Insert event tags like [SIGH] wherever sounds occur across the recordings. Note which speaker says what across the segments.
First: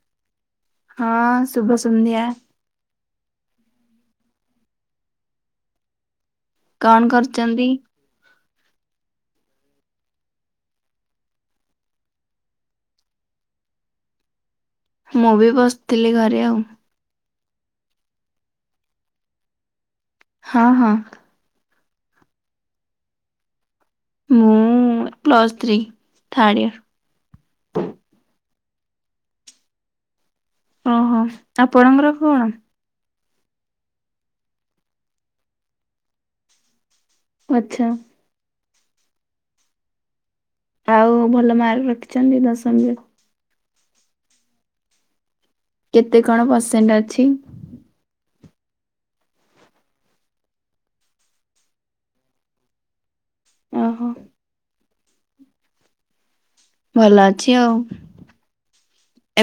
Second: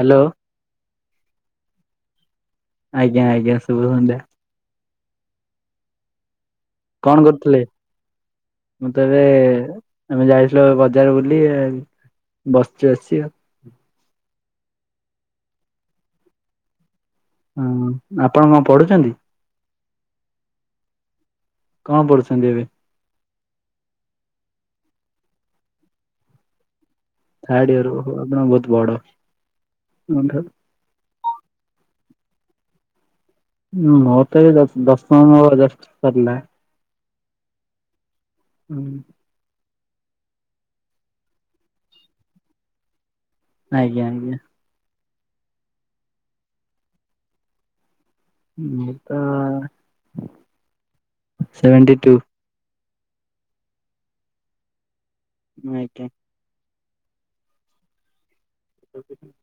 Speaker 1: Hello.
Speaker 2: ହଁ ଶୁଭ ସନ୍ଧ୍ୟା।
Speaker 1: ଆଜ୍ଞା ଆଜ୍ଞା ଶୁଭ ସନ୍ଧ୍ୟା। କଣ କରୁଥିଲେ? ମୁଁ ତ ଏବେ ଆମେ ଯାଇଥିଲୁ ବଜାର ବୁଲି। ବସ୍ତି ଅଛି ଆଉ
Speaker 2: ମୁଁ ବି ବସିଥିଲି ଘରେ ଆଉ
Speaker 1: ହୁଁ ଆପଣ କଣ ପଢୁଛନ୍ତି?
Speaker 2: ହଁ ହଁ।
Speaker 1: କଣ ପଡୁଛନ୍ତି ଏବେ?
Speaker 2: ମୁଁ plus three third year.
Speaker 1: Third year ଓହୋ ଆପଣ ବହୁତ ବଡ଼ ମୋ ଠାରୁ।
Speaker 2: ଓହୋ ଆପଣଙ୍କର କଣ?
Speaker 1: ହୁଁ ମୋର ତ୍ ଏବେ ଦଶ ଦଶମ ଜଷ୍ଟ ସରିଲା।
Speaker 2: ଆଚ୍ଛା।
Speaker 1: ହୁଁ।
Speaker 2: ଆଉ ଭଲ ମାର୍କ ରଖିଛନ୍ତି ଦଶମରେ?
Speaker 1: ଆଜ୍ଞା ଆଜ୍ଞା।
Speaker 2: କେତେ କଣ ପର୍ସେଣ୍ଟ ଅଛି?
Speaker 1: ମୁଁ ତ ସେଭେଣ୍ଟି ଟୁ।
Speaker 2: ଅହ।
Speaker 1: ଆଜ୍ଞା।
Speaker 2: ଭଲ ଅଛି ଆଉ।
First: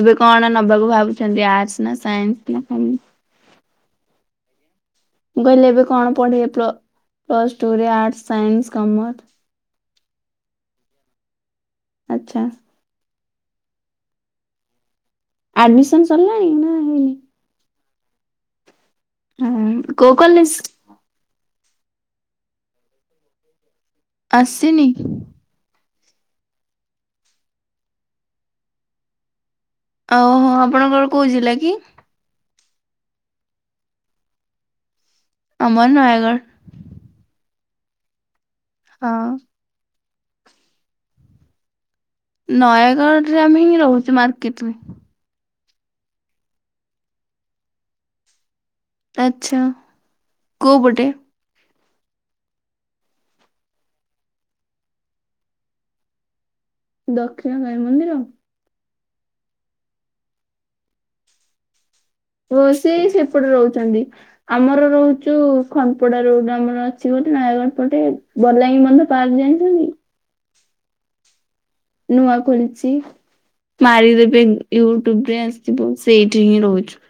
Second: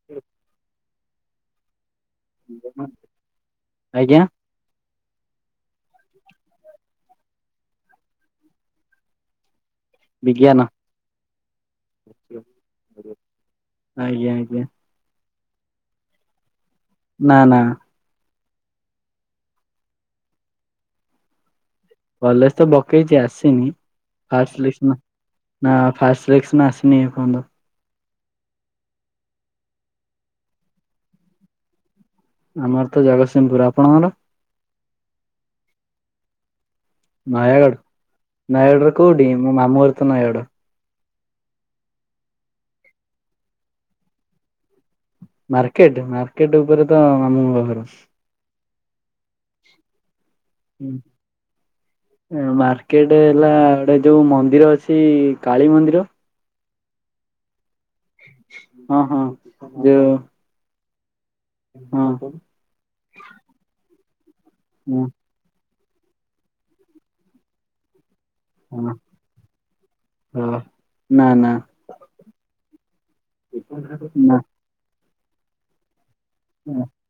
Speaker 2: ଏବେ କଣ ନବାକୁ ଭାବୁଛନ୍ତି ଆର୍ଟସ୍? ନା ସାଇନ୍ସ ନା କନ?
Speaker 1: ଆଜ୍ଞା?
Speaker 2: ମୁଁ କହିଲି ଏବେ କଣ ପଢ଼ିବେ ପ୍ଲ-ପ୍ଲସ୍ ଟୁରେ ଆର୍ଟସ, ସାଇନ୍ସ, କମର୍।
Speaker 1: ବିଜ୍ଞାନ
Speaker 2: ଆଚ୍ଛା
Speaker 1: ଆଜ୍ଞା ଆଜ୍ଞା।
Speaker 2: ଆଡମିସନ ସରଲାଣି ନା ହେଇନି।
Speaker 1: ନା ନା।
Speaker 2: ହୁଁ କୋଉ କଲେଜ୍?
Speaker 1: କଲେଜ ତ ପକେଇଚି ଆସିନି ଫାଷ୍ଟ ସିଲେକ୍ସନ।
Speaker 2: ଆସିନି?
Speaker 1: ନା ଫାଷ୍ଟ ସିଲେସ୍କନ ଆସିନେଇ ଏପର୍ଯ୍ୟନ୍ତ।
Speaker 2: ଓହୋ ଆପଣଙ୍କର କୋଉ ଜିଲ୍ଲା କି?
Speaker 1: ଆମର ତ ଜଗତସିଂହପୁର ଆପଣଙ୍କର?
Speaker 2: ଆମର ନୟାଗଡ଼।
Speaker 1: ନୟାଗଡ଼ ନୟାଗଡ଼ର
Speaker 2: ହଁ।
Speaker 1: କୋଉଠି ମୋ ମାମୁଁଘର ତ ନୟାଗଡ଼।
Speaker 2: ନୟାଗଡ଼ରେ ଆମେ ହିଁ ରହୁଚୁ ମାର୍କେଟରେ।
Speaker 1: ମାର୍କେଟ ମାର୍କେଟ ଉପରେ ତ ମାମୁଁଙ୍କ ଘର।
Speaker 2: ଆଚ୍ଛା। କୋଉ
Speaker 1: ହୁଁ।
Speaker 2: ପଟେ?
Speaker 1: ଏ ମାର୍କେଟ ହେଲା ଗୋଟେ ଯୋଉ ମନ୍ଦିର ଅଛି କାଳୀ ମନ୍ଦିର
Speaker 2: ଦକ୍ଷିଣକାଳୀ ମନ୍ଦିର?
Speaker 1: ହଁ ହଁ ଯେଉ ଆପଣଙ୍କର କୋଉଠି?
Speaker 2: ଓ ସେଇ ସେପଟେ ରହୁଚନ୍ତି ଆମର
Speaker 1: ହଁ
Speaker 2: ରହୁ ଯୋଉ ଖଣ୍ଡପଡାରେ ଗୋଟେ ଆମର ଅଛି ଗୋଟେ ନୟାଗଡ଼ ପଟେ ବଲାଙ୍ଗୀ ମଧ୍ୟ ପାର୍କ ଜାଣିଛନ୍ତି
Speaker 1: ହୋ ନା ନା।
Speaker 2: ନୂଆ ଖୋଲଚି
Speaker 1: ନା
Speaker 2: ମାରିଦେବେ ୟୁଟ୍ୟୁବରେ ଆସିିବ। ସେଇଠି ହିଁ ରହୁଚୁ।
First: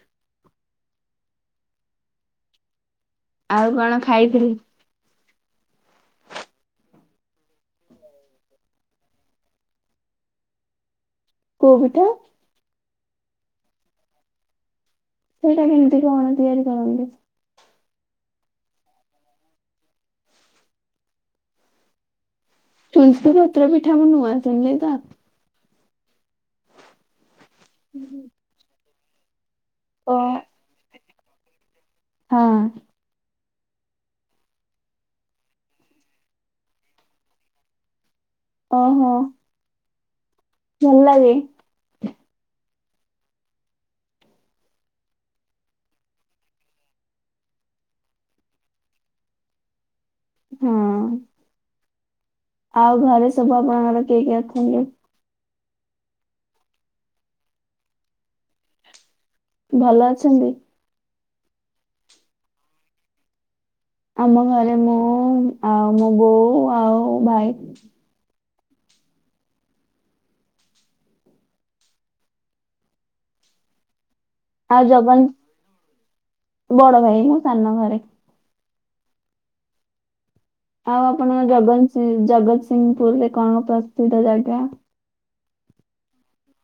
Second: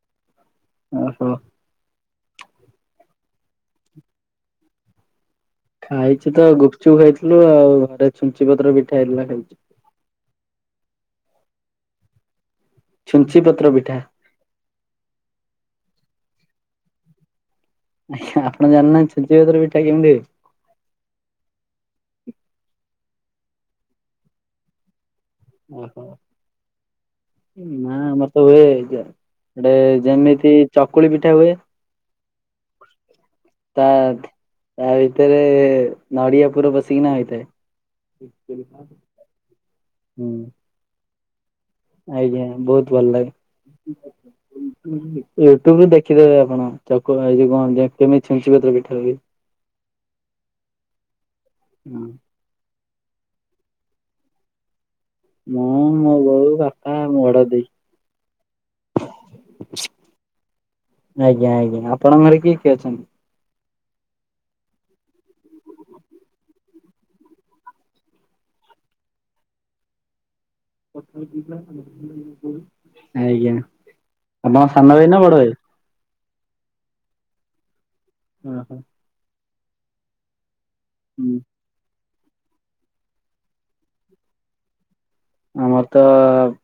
Speaker 1: ଓହୋ।
Speaker 2: ଆଉ କଣ ଖାଇଥିଲେ?
Speaker 1: ଖାଇଚି ତ ଏଇ ଗୁପଚୁପ୍ ଖାଇଥିଲୁ ଆଉ ଘରେ ଛୁଞ୍ଚି ପତ୍ର ପିଠା ହେଇଥିଲା ଖାଇଚି।
Speaker 2: କୋଉ ପିଠା?
Speaker 1: ଛୁଞ୍ଚି ପତ୍ର ପିଠା।
Speaker 2: ସେଇଟା କେମତି କଣ ତିଆରି କରନ୍ତି?
Speaker 1: ଆଜ୍ଞା ଆପଣ ଜାଣିନାହାନ୍ତି ଛୁଞ୍ଚି ପତ୍ର ପିଠା କେମିତି ହୁଏ।
Speaker 2: ଛୁଞ୍ଚି ପତ୍ର ପିଠା ମୁଁ ନୂଆଁ ଶୁଣିଲି ତ।
Speaker 1: ଓହୋ ନା ଆମର ତ ହୁଏ ଏଇ ଯେ ଗୋଟେ
Speaker 2: ଓ
Speaker 1: ଯେମିତି ଚକୁଳି ପିଠା ହୁଏ
Speaker 2: ହଁ।
Speaker 1: ତା ଥେ ତା ଭିତରେ ନଡିଆ ପୁର ପସିକିନା ହେଇଥାଏ।
Speaker 2: ଓହୋ।
Speaker 1: ହୁଁ।
Speaker 2: ଭଲଲାଗେ?
Speaker 1: ଆଜ୍ଞା ବୋହୁତ ଭଲ ଲାଗେ। ୟୁଟ୍ୟୁବରୁ ଦେଖିଦେବେ ଆପଣ ଚକୁଳି ଆ ଏଇ ଯୋଉ କଣତି କେମିତ ଛୁଞ୍ଚି ପତ୍ର ପିଠା ହୁଏ।
Speaker 2: ହଁ
Speaker 1: ହଁ
Speaker 2: ଆଉ ଘରେ ସବୁ ଆପଣଙ୍କର କିଏ କିଏ ଅଛନ୍ତି?
Speaker 1: ମୁଁ, ମୋ ବୋଉ, ବାପା, ବଡ ଦେଇ।
Speaker 2: ଭଲ ଅଛନ୍ତି?
Speaker 1: ଆଜ୍ଞା ଆଜ୍ଞା ଆପଣଙ୍କ ଘରେ କିଏ କିଏ ଅଛନ୍ତି?
Speaker 2: ଆମ ଘରେ ମୁଁ, ଆଉ ମୋ ବୋଉ, ଆଉ ଭାଇ।
Speaker 1: ଆଜ୍ଞା। ଆପଣ
Speaker 2: ଆଉ
Speaker 1: ସାନ ଭାଇ ନା
Speaker 2: ଜଗନ୍
Speaker 1: ବଡ ଭାଇ?
Speaker 2: ବଡ ଭାଇ ମୁଁ ସାନ ଘରେ
Speaker 1: ଓୁ ହୋଁ
Speaker 2: ଆଉ ଆପଣଙ୍କ ଜଗସି ଜଗତସିଂହପୁରରେ କଣ ପ୍ରସିଦ୍ଧ ଜାଗା?
Speaker 1: ଆମର ତ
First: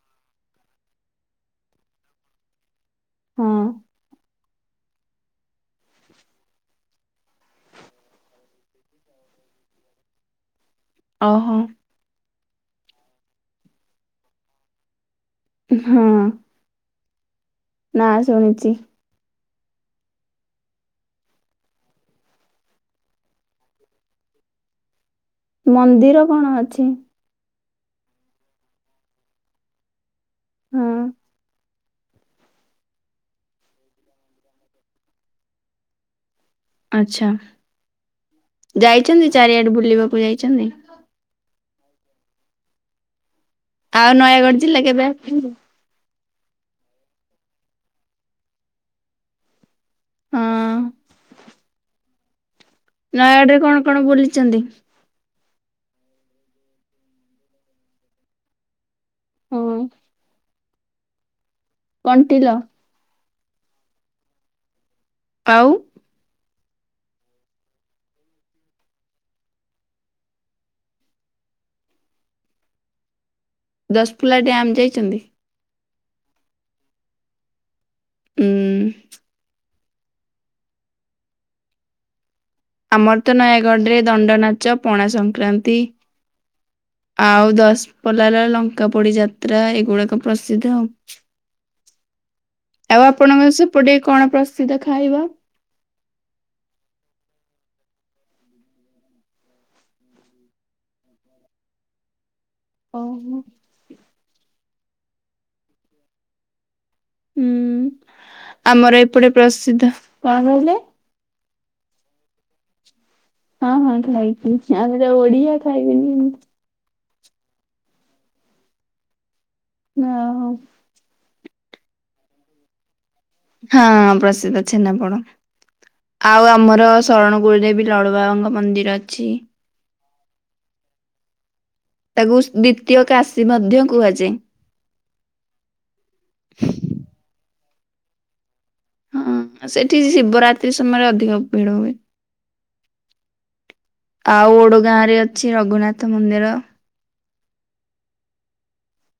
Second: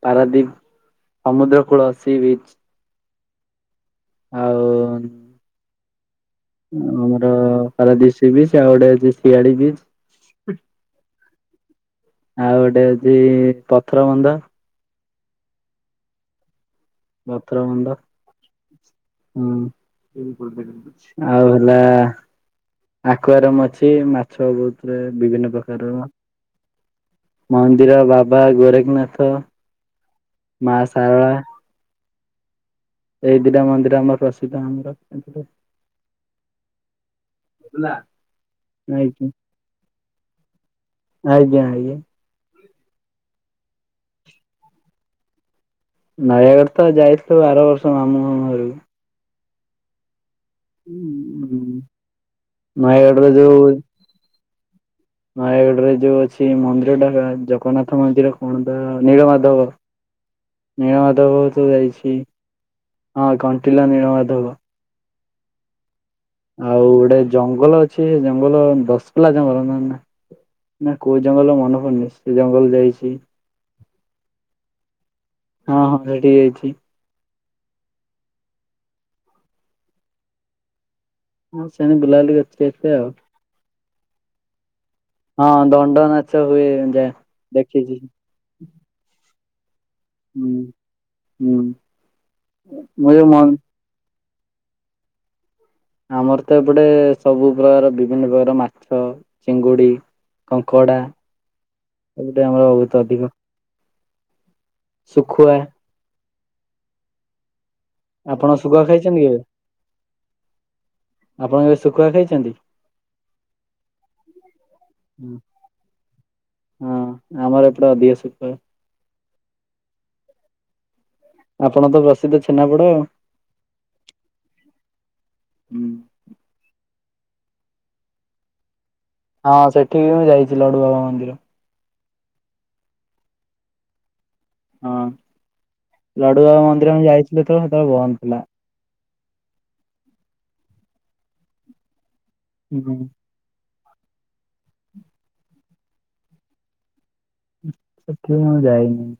Speaker 1: ପାରାଦୀପ ସମୁଦ୍ର କୂଳ ସି ବିଚ
Speaker 2: ହଁ
Speaker 1: ଆଉ ଆମର ପାରାଦିଶୀ ବିଚ୍ ଆଉ ଗୋଟେ ଅଛି ଶିଆଳି ବିଚ୍
Speaker 2: ଓହୋ
Speaker 1: ଆଉ ଗୋଟେ ଅଉଛି ପଥର ବନ୍ଧ
Speaker 2: ଉ ହଁ
Speaker 1: ପଥର ବନ୍ଦ
Speaker 2: ନା ଶୁଣିଛି
Speaker 1: [INAUDIBLE] ହୁଁ ଆଉ ହେଲା ଆକୁଆରମ୍ ଅଛି ମାଛ ବହୁତରେ ବିଭିନ୍ନ ପ୍ରକାରର।
Speaker 2: ମନ୍ଦିର କଣ ଅଛି?
Speaker 1: ମନ୍ଦିର ବାବା ଗୋରେଖନାଥ ମା
Speaker 2: ହଁ।
Speaker 1: ସାରଳା ଏଇ ଦିଟା ମନ୍ଦିର ଆମର ପ୍ରସିଦ୍ଧ ଆମର ଏପଟେ
Speaker 2: ଆଛା
Speaker 1: ଆଜ୍ଞା
Speaker 2: ଯାଇଛନ୍ତି ଚାରିଆଡେ ବୁଲିବାକୁ ଯାଇଛନ୍ତି।
Speaker 1: ଆଜ୍ଞା ଆଜ୍ଞ
Speaker 2: ଆଉ ନୟାଗଡ଼ ଜିଲ୍ଲା କେବେ ଆସିବୁ
Speaker 1: ନୟାଗଡ଼ ତ ଯାଇଥିଲି ଆର ବର୍ଷ ମାମୁଁ ମଁ ଘରକୁ
Speaker 2: ହଁ
Speaker 1: ହୁଁ ହୁ
Speaker 2: ନୟାଗଡ ରେ କଣ କଣ ବୁଲିଛନ୍ତି?
Speaker 1: ନୟାଗଡ଼ ରେ ଯୋଉ ଅଛି ମନ୍ଦିର ଟା ଜଗନ୍ନାଥ ମନ୍ଦିର କଣ ତ ନୀଳମାଧବ
Speaker 2: ହଁ
Speaker 1: ନୀଳ ମାଧବ ସବୁ ଯାଇଛି
Speaker 2: କଣ୍ଟିିଲ
Speaker 1: ହଁ କଣ୍ଟିଲ ନୀଳମାଧବ
Speaker 2: ଆଉ
Speaker 1: ଆଉ ଗୋଟେ ଜଙ୍ଗଲ ଅଛି ଜଙ୍ଗଲ ଦଶ ପିଲଲା ଜଙ୍ଗଲ ନ ନା ନା କୋଉ ଜଙ୍ଗଲ ମନେ ପଡୁନି ସେ ଜଙ୍ଗଲ ଯାଇଛି
Speaker 2: ଦଶପଲା ଡ୍ୟମ୍ ଯାଇଛନ୍ତି।
Speaker 1: ହଁ ହଁ ସେଠିକି ଯାଇଛି
Speaker 2: ହୁଁ।
Speaker 1: ହଁ ସେଣେ ବୁଲାବୁଲି କରିଛି କେତେ ଆଉ
Speaker 2: ଆମର ତ ନୟାଗଡ଼ ରେ ଦଣ୍ଡନାଚ ପଣାସ
Speaker 1: ହଁ
Speaker 2: ସଂକ୍ରାନ୍ତି
Speaker 1: ଦଣ୍ଡ ନାଚ ହୁଏ ଯା
Speaker 2: ଆଉ
Speaker 1: ଦେଖିଛି
Speaker 2: ଦଶପଲ୍ଲାରେ ଲଂ ଙ୍କାପୋଡି ଯାତ୍ରା ଏଗୁଡାକ
Speaker 1: ହୁଁ
Speaker 2: ପ୍ରସିଦ୍ଧ ଆଉ
Speaker 1: ହୁଁ
Speaker 2: ଆଉ
Speaker 1: ମୁଁ ଯୋଉ
Speaker 2: ଆପଣଙ୍କ
Speaker 1: ମନ୍
Speaker 2: ସେ ପଟେ କଣ ପ୍ରସିଦ୍ଧ ଖାଇବା?
Speaker 1: ଆମର ତ ଏପଟେ ସବୁ ପ୍ରକାର ବିଭିନ୍ନ ପ୍ରକାର ମାଛ ଚିଙ୍ଗୁଡି କଙ୍କଡା ଏପଟେ ଆମର ବହୁତ ଅଧିକ।
Speaker 2: ଓହୋ
Speaker 1: ସୁଖୁଆ।
Speaker 2: ହୁଉଁ
Speaker 1: ଆପଣ ଶୁଖୁଆ
Speaker 2: ଆମର
Speaker 1: ଖାଇଛନ୍ତି
Speaker 2: ଏପଟେ
Speaker 1: କେବେ?
Speaker 2: ପ୍ରସିଦ୍ଧ କଣ କହିଲେ?
Speaker 1: ଆପଣ କେବେ ଶୁଖୁଆ ଖାଇଛନ୍ତି?
Speaker 2: ହଁ ହଁ ଖାଇଛିି ଆମେ ତ ଓଡିଆ ଖାଇବିନି କେମତି
Speaker 1: ହଁ ଆମର ଏପଟେ ଅଧିକ ସୁଖୁଆ।
Speaker 2: ଓହୋ।
Speaker 1: ଆପଣଙ୍କ ତ ପ୍ରସିଦ୍ଧ ଛେନାପୋଡ।
Speaker 2: ହଁ ପ୍ରସିଦ୍ଧ ଛେନାପୋଡ଼। ଆଉ ଆମର ଶରଣ ଗୁରୁଦେବୀ ଲଡ଼ୁବାବାଙ୍କ ମନ୍ଦିର ଅଛି।
Speaker 1: ହଁ ସେଠିକି ବି ମୁଁ ଯାଇଛି ଲଡୁ ବାବା ମନ୍ଦିର।
Speaker 2: ତାକୁ ସ ଦ୍ଵିତୀୟ କାଶୀ ମଧ୍ୟ କୁହାଯାଏ।
Speaker 1: ହଁ ଲଡୁବାବା ମନ୍ଦିର ଆମେ ଯାଇଥିଲି ଯେତେବେଳେ ସେତେବେଳେ ବନ୍ଦ ଥିଲା।
Speaker 2: ହଁ ସେଠି ଶିବରାତି ସମୟରେ ଅଧିକ ଭିଡ ହୁଏ।
Speaker 1: ହୁଁ ହୁ।
Speaker 2: ଆଉ ଓଡଗାଁ ରେ ଅଛି ରଘୁନାଥ ମନ୍ଦିର।
Speaker 1: ସେଠିକୁ ମୁଁ ଆଉ ଯାଇନି।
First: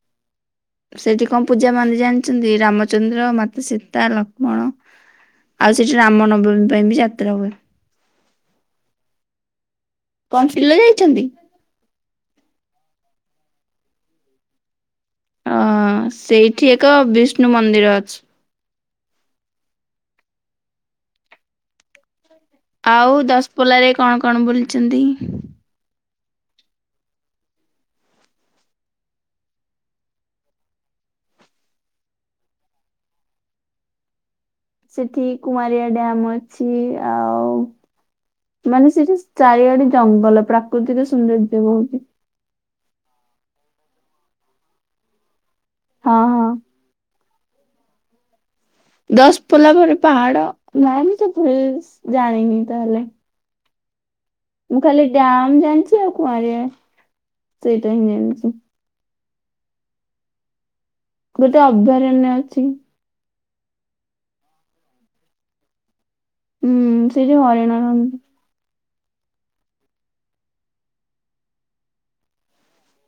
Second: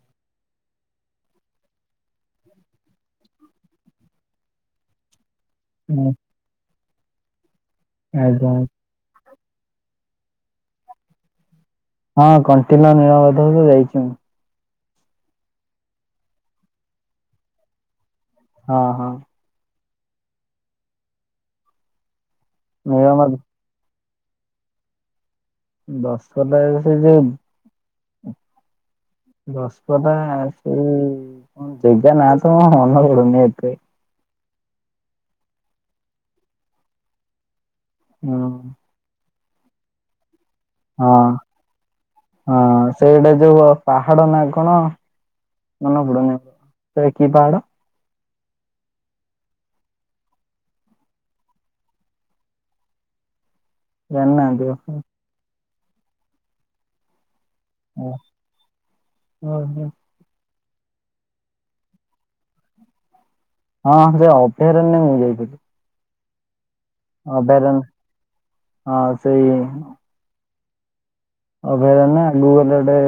Speaker 2: ସେଠି କଣ ପୂଜା ପାଆନ୍ତି ଜାଣିଛନ୍ତି ରାମଚନ୍ଦ୍ର ମାତା ସୀତା ଲକ୍ଷ୍ମଣ ଆଉ ସେଇଠି
Speaker 1: ହୁଁ
Speaker 2: ରାମନବମୀ ପାଇଁ ବି ଯାତ୍ରା ହୁଏ।
Speaker 1: ଆଞା।
Speaker 2: କଣ୍ଟିଲୋ ଯାଇଛନ୍ତି?
Speaker 1: ହଁ କଣ୍ଟିଲୋ ନୀଳବମାଧତ ଯାଇଛି ମୁଁ।
Speaker 2: ଆଁ ସେଇଠି ଏକ ବିଷ୍ଣୁ ମନ୍ଦିର ଅଛି।
Speaker 1: ହଁ ହଁ।
Speaker 2: ଆଉ
Speaker 1: ନୀଳମାଧବ
Speaker 2: ଦଶପୋଲ୍ଲା ରେ କଣ କଣ ବୁଲିଛନ୍ତି?
Speaker 1: ଦଶପଲ୍ଲାରେ ଯେ ସେ ଯୋଉ ଦଶପଲ୍ଲା ସେଇ କଣ ଜେଗା ନା ଟା ମନେ ପଡୁନି ଏତେ।
Speaker 2: ସେଠି କୁଆଁରିଆ ଡ୍ୟାମ ଅଛି ଆଉ
Speaker 1: ହଁ।
Speaker 2: ମାନେ ସେଠି ଚାରିଆଡେ ଜଙ୍ଗଲ ପ୍ରାକୃତିକ
Speaker 1: ହଁ
Speaker 2: ସୌନ୍ଦର୍ଯ୍ୟ ବହୁଛି।
Speaker 1: ହଁ ସେଇଟା ଯୋଉ ଆ ପାହାଡ ନା କଣ ମନେ
Speaker 2: ହଁ
Speaker 1: ପଡୁନି
Speaker 2: ହଁ
Speaker 1: ସେ କି ପାହାଡ?
Speaker 2: ଦଶପଲ୍ଲା ପରେ ପାହାଡ ନାଇନି ତ ଫି ସ ଜାଣିନି ତାହେଲେ
Speaker 1: ଜାଣିନାହାନ୍ତି?
Speaker 2: ମୁଁ
Speaker 1: ଆପଣ?
Speaker 2: ଖାଲି ଡ୍ୟାମ ଜାଣିଛି ଆଉ କୁଆଁରିଆ ସେଇଟା ହିଁ ଜାଣିଛି।
Speaker 1: ଓହୋ।
Speaker 2: ଗୋଟେ ଅଭୟାରଣ୍ୟ ଅଛି।
Speaker 1: ହଁ ଯୋଉ ଅପୟାରଣ୍ୟ ମୁଁ ଯାଇଥିଲି।
Speaker 2: ହୁଁ। ସେଇଠି ହରିଣ
Speaker 1: ଅଭୟାରଣ୍ୟ
Speaker 2: ରହନ୍ତି।
Speaker 1: ହଁ ସେଇ ଅଭୟାରଣ୍ୟ ଆଗକୁ ଗଲେ [UNINTELLIGIBLE]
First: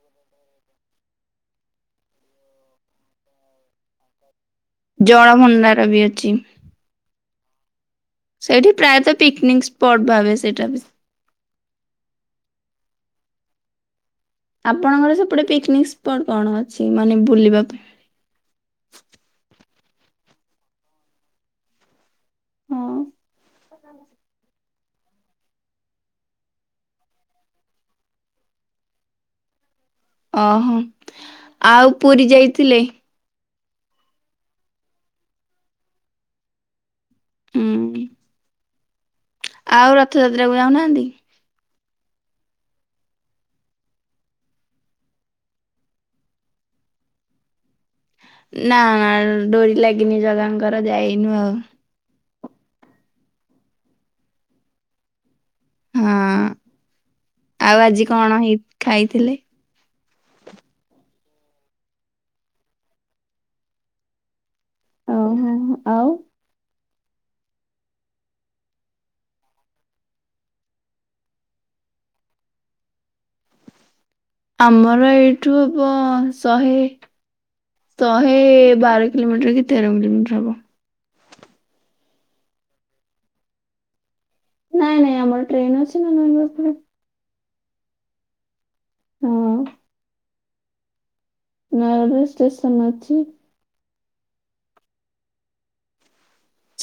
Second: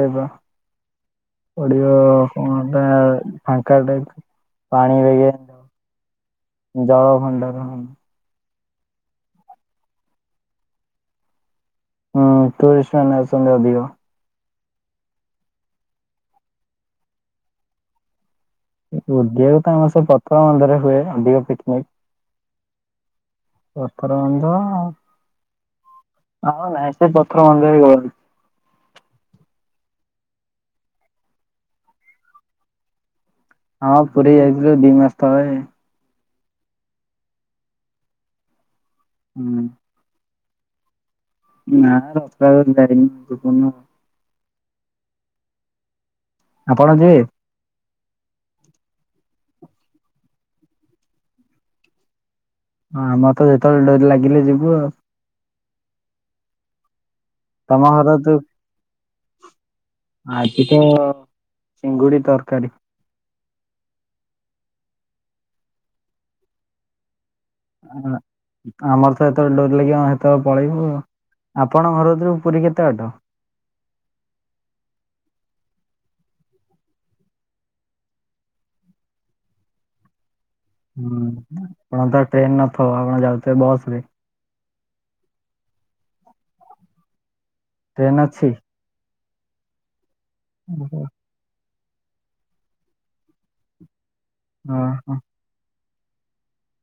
Speaker 1: ପଡିିବ କଣ ଗାଁ ଫାଙ୍କା ଟାଇପ ର
Speaker 2: ଜଳ ଭଣ୍ଡାର ବି ଅଛି।
Speaker 1: ଜଳଭଣ୍ଡାର ହଁ।
Speaker 2: ସେଇଠି, ପ୍ରାୟତଃ ପିକନିକ ସ୍ପଟ ଭାବେ ସେଇଟା ବ
Speaker 1: ହୁଁ, ଟୁରିଷ୍ଟ ମାନେ ଆସନ୍ତି ଅଧିକ।
Speaker 2: ଆପଣଙ୍କର ସେପଟେ ପିକନିକ ସ୍ପଟ କଣ ଅଛି? ମାନେ ବୁଲିବା ପାଇଁ।
Speaker 1: ଓଦଆକୁ ତ ଆମର ସେ ପଥ୍ର ମନ୍ଦିରେ ହୁଏ ଅଧିକ ପିକନିକ
Speaker 2: ହଁ।
Speaker 1: ଅଠର ମଞ୍ଜ। ଆମର ନାଇଁ ସେ ପଥମ ମନ୍ଦିର ଗଳି।
Speaker 2: ଓହୋ ଆଉ ପୁରୀ ଯାଇଥିଲେ?
Speaker 1: ହଁ, ପୁରୀ ଯାଇଥିଲୁ ଦି ମାସ ତଳେ।
Speaker 2: ହୁଁ।
Speaker 1: ହୁଁ।
Speaker 2: ଆଉ ରଥଯାତ୍ରା କୁ ଯାଉନାହାନ୍ତି?
Speaker 1: ନାଁ, ରଥଯାତ୍ରା କୁ ଯାଇନି, ଯିବୁନି ଆଉ ଆପଣ ଯିବେ?
Speaker 2: ନାଁ, ଡୋରି ଲାଗିନି ଜଗାଙ୍କର ଯାଇନୁ ଆଉ।
Speaker 1: ହଁ, ଆମର ତ ଯେତେବେଳେ ଡୋରି ଲାଗିଲେ ଯିବୁ ଆଉ।
Speaker 2: ହଁ,
Speaker 1: ତମ
Speaker 2: ଆଉ ଆଜି
Speaker 1: ଘର
Speaker 2: କଣ ହେଇ ଖାଇଥିଲେ?
Speaker 1: ଆଜିତ ଚିଙ୍ଗୁଡି ତରକାରୀ।
Speaker 2: ଓହୋହ ଆଉ
Speaker 1: ହଁ ଆମର ତ ଯେତେବେଳେ ଡୋରି ଲାଗିବ ଆମେ ହେତେବେଳେ ପଳେଇବୁ ଆଉ, ଆପଣଙ୍କ ଘର କତିରୁ ପୁରୀ କେତେ ବାଟ?
Speaker 2: ଆମର ଏଇଠୁ ହବ ଶହେ ଶହେ ବାର କିଲୋମିଟର କି ତେର କିଲୋମିଟର ହବ।
Speaker 1: ହୁଁ, ଆପଣ ତ ଟ୍ରେନ ନଥିବ ଆପଣ ଯାଉଥିବେ ବସରେ।
Speaker 2: ନାଇଁ, ନାଇଁ ଆମର ଟ୍ରେନ ଅଛି ନା ନହେଲେ ବସରେ
Speaker 1: ଟ୍ରେନ ଅଛି।
Speaker 2: ହୁଁ।
Speaker 1: ଓହୋ।
Speaker 2: ନୟାଗଡ଼ ରେ ଷ୍ଟେସନ ଅଛି?
Speaker 1: ଅ ହଁ।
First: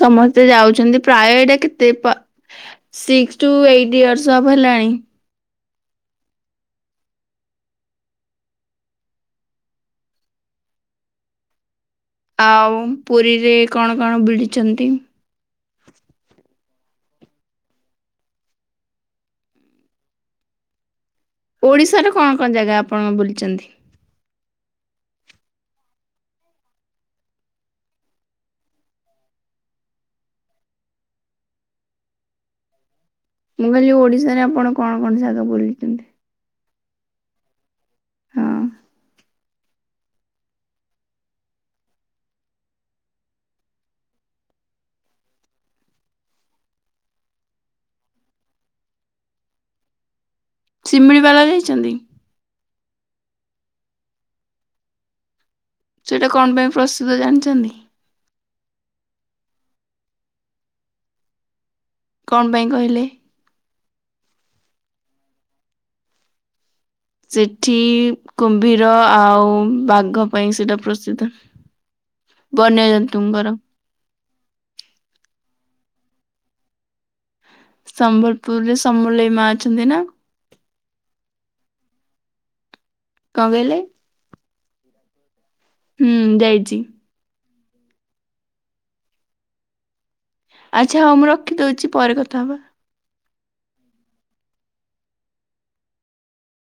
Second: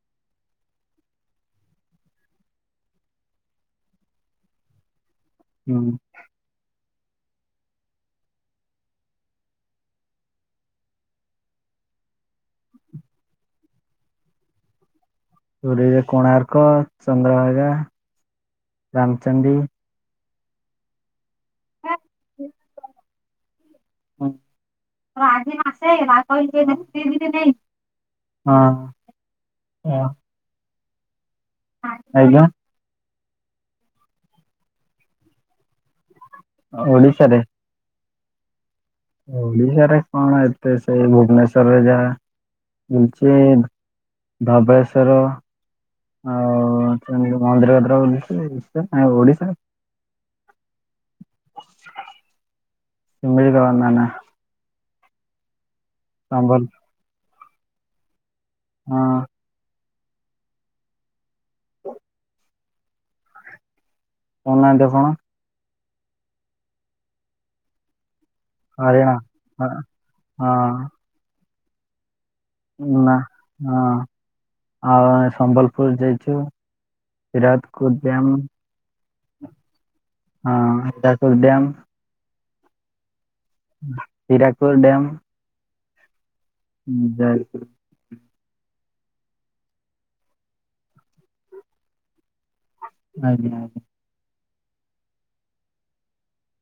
Speaker 2: ସମସ୍ତେ ଯାଉଛନ୍ତି, ପ୍ରାୟ ଏଇଟା କେତେ ପା ସିକ୍ସ ଟୁ ଏଇଟି ଇୟର୍ସ ହବ ହେଲାଣି।
Speaker 1: ହଁ।
Speaker 2: ଆଉ ପୁରୀରେ କଣ କଣ ବିଡିଛନ୍ତି?
Speaker 1: ପୁରୀରେ କୋଣାର୍କ, ଚନ୍ଦ୍ରଭାଗା, ରାମଚଣ୍ଡୀ।
Speaker 2: ଓଡ଼ିଶାର କଣ କଣ ଜାଗା ଆପଣ ବୁଲିଛନ୍ତି?
Speaker 1: ହଁ। ହାଇଲୋ।
Speaker 2: ମୁଁ, କହିଲି ଓଡିଶାରେ ଆପଣ କଣ କଣ ଜାଗା ବୁଲଛନ୍ତି?
Speaker 1: ଓଡିଶାରେ।
Speaker 2: ହଁ।
Speaker 1: ଓଡିଶାରେ କଣ ଏତେ, ସେଇ ଭୁବନେଶ୍ଵରରେ ଯାହା ହଉଚି ଧବଳେଶ୍ୱର। ଆଉ ମନ୍ଦିର ଫନ୍ଦିର ବୁଲିଛି କାଇଁ ଓଡିଶା
Speaker 2: ଶିମିଳିପାଳ ଯାଇଛନ୍ତି।
Speaker 1: ମିଳି ଦ ଅନା ନା
Speaker 2: ସେଇଟା କଣ
Speaker 1: ସମ୍ବଲ
Speaker 2: ପାଇଁ ପ୍ରସିଦ୍ଧ ଜାଣିଛନ୍ତି?
Speaker 1: ହଁ। [INAUDIBLE]
Speaker 2: କଣ ପାଇଁ କହିଲେ?
Speaker 1: କହୁନାହାନ୍ତି ଆପଣ।
Speaker 2: ସେଠି କୁମ୍ଭୀର
Speaker 1: ହରିଣ
Speaker 2: ଆଉ
Speaker 1: ହଁ
Speaker 2: ବାଘ ପାଇଁ ସେଇଟା
Speaker 1: ହଁ
Speaker 2: ପ୍ରସିଦ୍ଧ। ବନ୍ୟଜନ୍ତୁ ଙ୍କର
Speaker 1: ହଁ। ଆ ସମ୍ବଲପୁର ଯାଇଛୁ ହିରାଦ୍
Speaker 2: ସମ୍ବଲପୁରରେ ସମଲେଇ ମା ଅଛନ୍ତି ନା।
Speaker 1: ହଁ ହୀରାକୁଦ ଡ୍ୟାମ।
Speaker 2: କ କଇଲେ?
Speaker 1: ହୀରାକୁଦ ଡ଼୍ୟାମ।
Speaker 2: ହୁଁ ଯାଇଛି।
Speaker 1: ଯାଇଚି।
Speaker 2: ଆଚ୍ଛା ହଉ ମୁଁ ରଖିଦଉଛି ପରେ କଥା ହବା।
Speaker 1: ଆଜ୍ଞା ଆଜ୍ଞା।